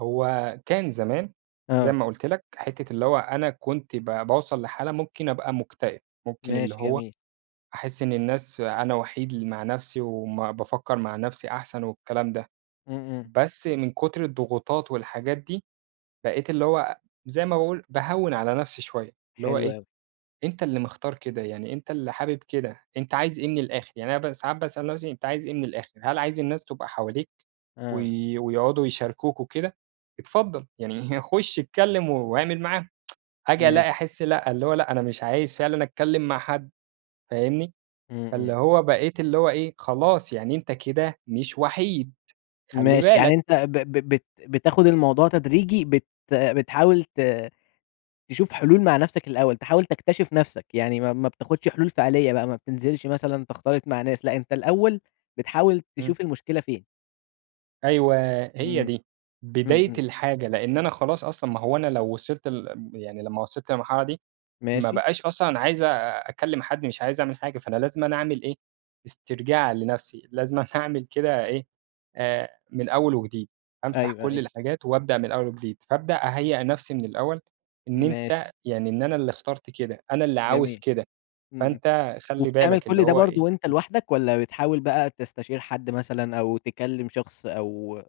هو كان زمان- زي آه. ما قُلت لك- حِتّة اللي هو أنا كنت ب باوصَل لحالة ممكن أبقى مكتئب، ممكن اللي ماشي، هو جميل. أحس إن الناس ف أنا وحيد ل مع نفْسي وبافكّر مع نفْسي أحسن والكلام ده، إمم، إمم. بس من كُتر الضغوطات والحاجات دي بقيت اللي هو زي ما باقول- باهوِّن على نفْسي شوية، اللي هو حلو إيه، أوي. أنت اللي مختار كده، يعني أنت اللي حابب كده، أنت عايز إيه من الآخِر يعني أنا ب ساعات باسأل نفْسي أنت عايز إيه من الآخِر، هل عايز الناس تبقى حواليك آه. وي ويقعدوا يشاركوك وكده، اتفضّل، يعني خُش اتكلّم و واعمل معاهم، آجي ماشي. ألاقي أحس لأ، ال هو لأ، أنا مش عايز فعلًا أتكلّم مع حد، فاهمني؟ إمم، فاللي إمم. هو بقيت اللي هو إيه، خلاص يعني أنت كده مش وحيد خلّي ماشي، يعني بالك. أنت ب ب بت بتاخد الموضوع تدريجي، بت بتحاول ت تشوف حلول مع نفْسك الأول، تحاول تكتشِف نفْسك، يعني ما ما بتاخدش حلول فعليّة بقى ما بتنزِلش مثلًا تختلِط مع ناس لأ، أنت الأول بتحاول إمم. تشوف المشكلة فين. أيوه، هي إمم. دي إمم، بداية إمم. الحاجة لأن أنا خلاص أصلًا، ما هو أنا لو وصِلت لل ام يعني لما وصِلت للمرحلة دي ما ماشي. بقاش أصلًا أنا عايز أ أكلّم حد، مش عايز أعمل حاجة، فأنا لازمًا أعمل إيه، استرجاع لنفْسي، لازمًا أعمل كده إيه آآ، من أول وجديد. أمسَح أيوه، كلّ أيوه. الحاجات وأبدأ من أول وجديد، فأبدأ أهيّأ نفْسي من الأول إن أنت، ماشي. يعني إن أنا اللي اخترت كده، أنا اللي عاوز جميل، كده، إمم، إمم. فأنت خلّي وبتعمل بالك، اللي كلّ ده هو برضه إيه وأنت لوحدك، والّا بتحاول بقى تستشير حد مثلًا أو تكلّم شخص أو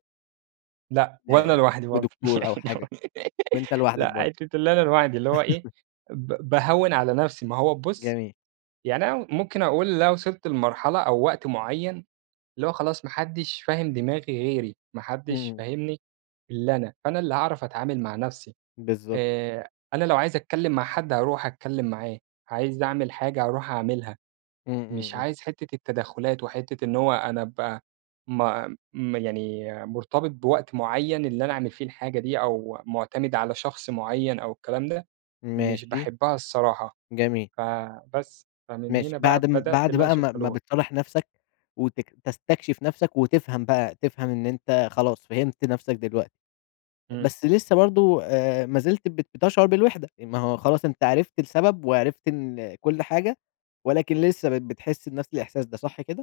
لأ وأنا آآ لوحدي برضه، لدكتور أو حاجة؟ وأنت لوحدك برضه. لأ، [unintelligible] اللي أنا لوحدي اللي هو إيه، ب باهوِّن على نفْسي، ما هو بُصّ، جميل. يعني أنا ممكن أقول اللي أنا وصَلت لمرحلة أو وقت مُعيّن، اللي هو خلاص ما حدّش فاهم دماغي غيري، ما حدّش إمم. فاهمني إلا أنا، فأنا اللي هاعرَف أتعامل مع نفْسي بالضبط. آآ، أنا لو عايز أتكلّم مع حد هارُوح أتكلّم معاه، عايز أعمل حاجة هارُوح أعملها، إمم، إمم، مش إمم. عايز حِتّة التدخُّلات وحِتّة إن هو أنا أبقى ما م يعني مرتبِط بوقت معيّن اللي أنا أعمل فيه الحاجة دي أو مُعتمِد على شخص معيّن أو الكلام ده، مش ماشي. باحبها الصراحة. جميل. فبس، فمن ماشي. هنا بقى بَعد م بدأت بَعد اللي أنا بقى أشوف ما ما حلول. بتصالح نفْسك وتك تستكشِف نفْسك وتفهَم بقى، تفهَم إن أنت خلاص فهمت نفْسك دلوقتي، إمم. بس لسه برضه آآ ما زلت بت بتشعُر بالوحدة، ما هو خلاص أنت عرِفت السبب وعرِفت إن كلّ حاجة، ولكن لسه بت بتحس بنفْس الإحساس ده، صح كده؟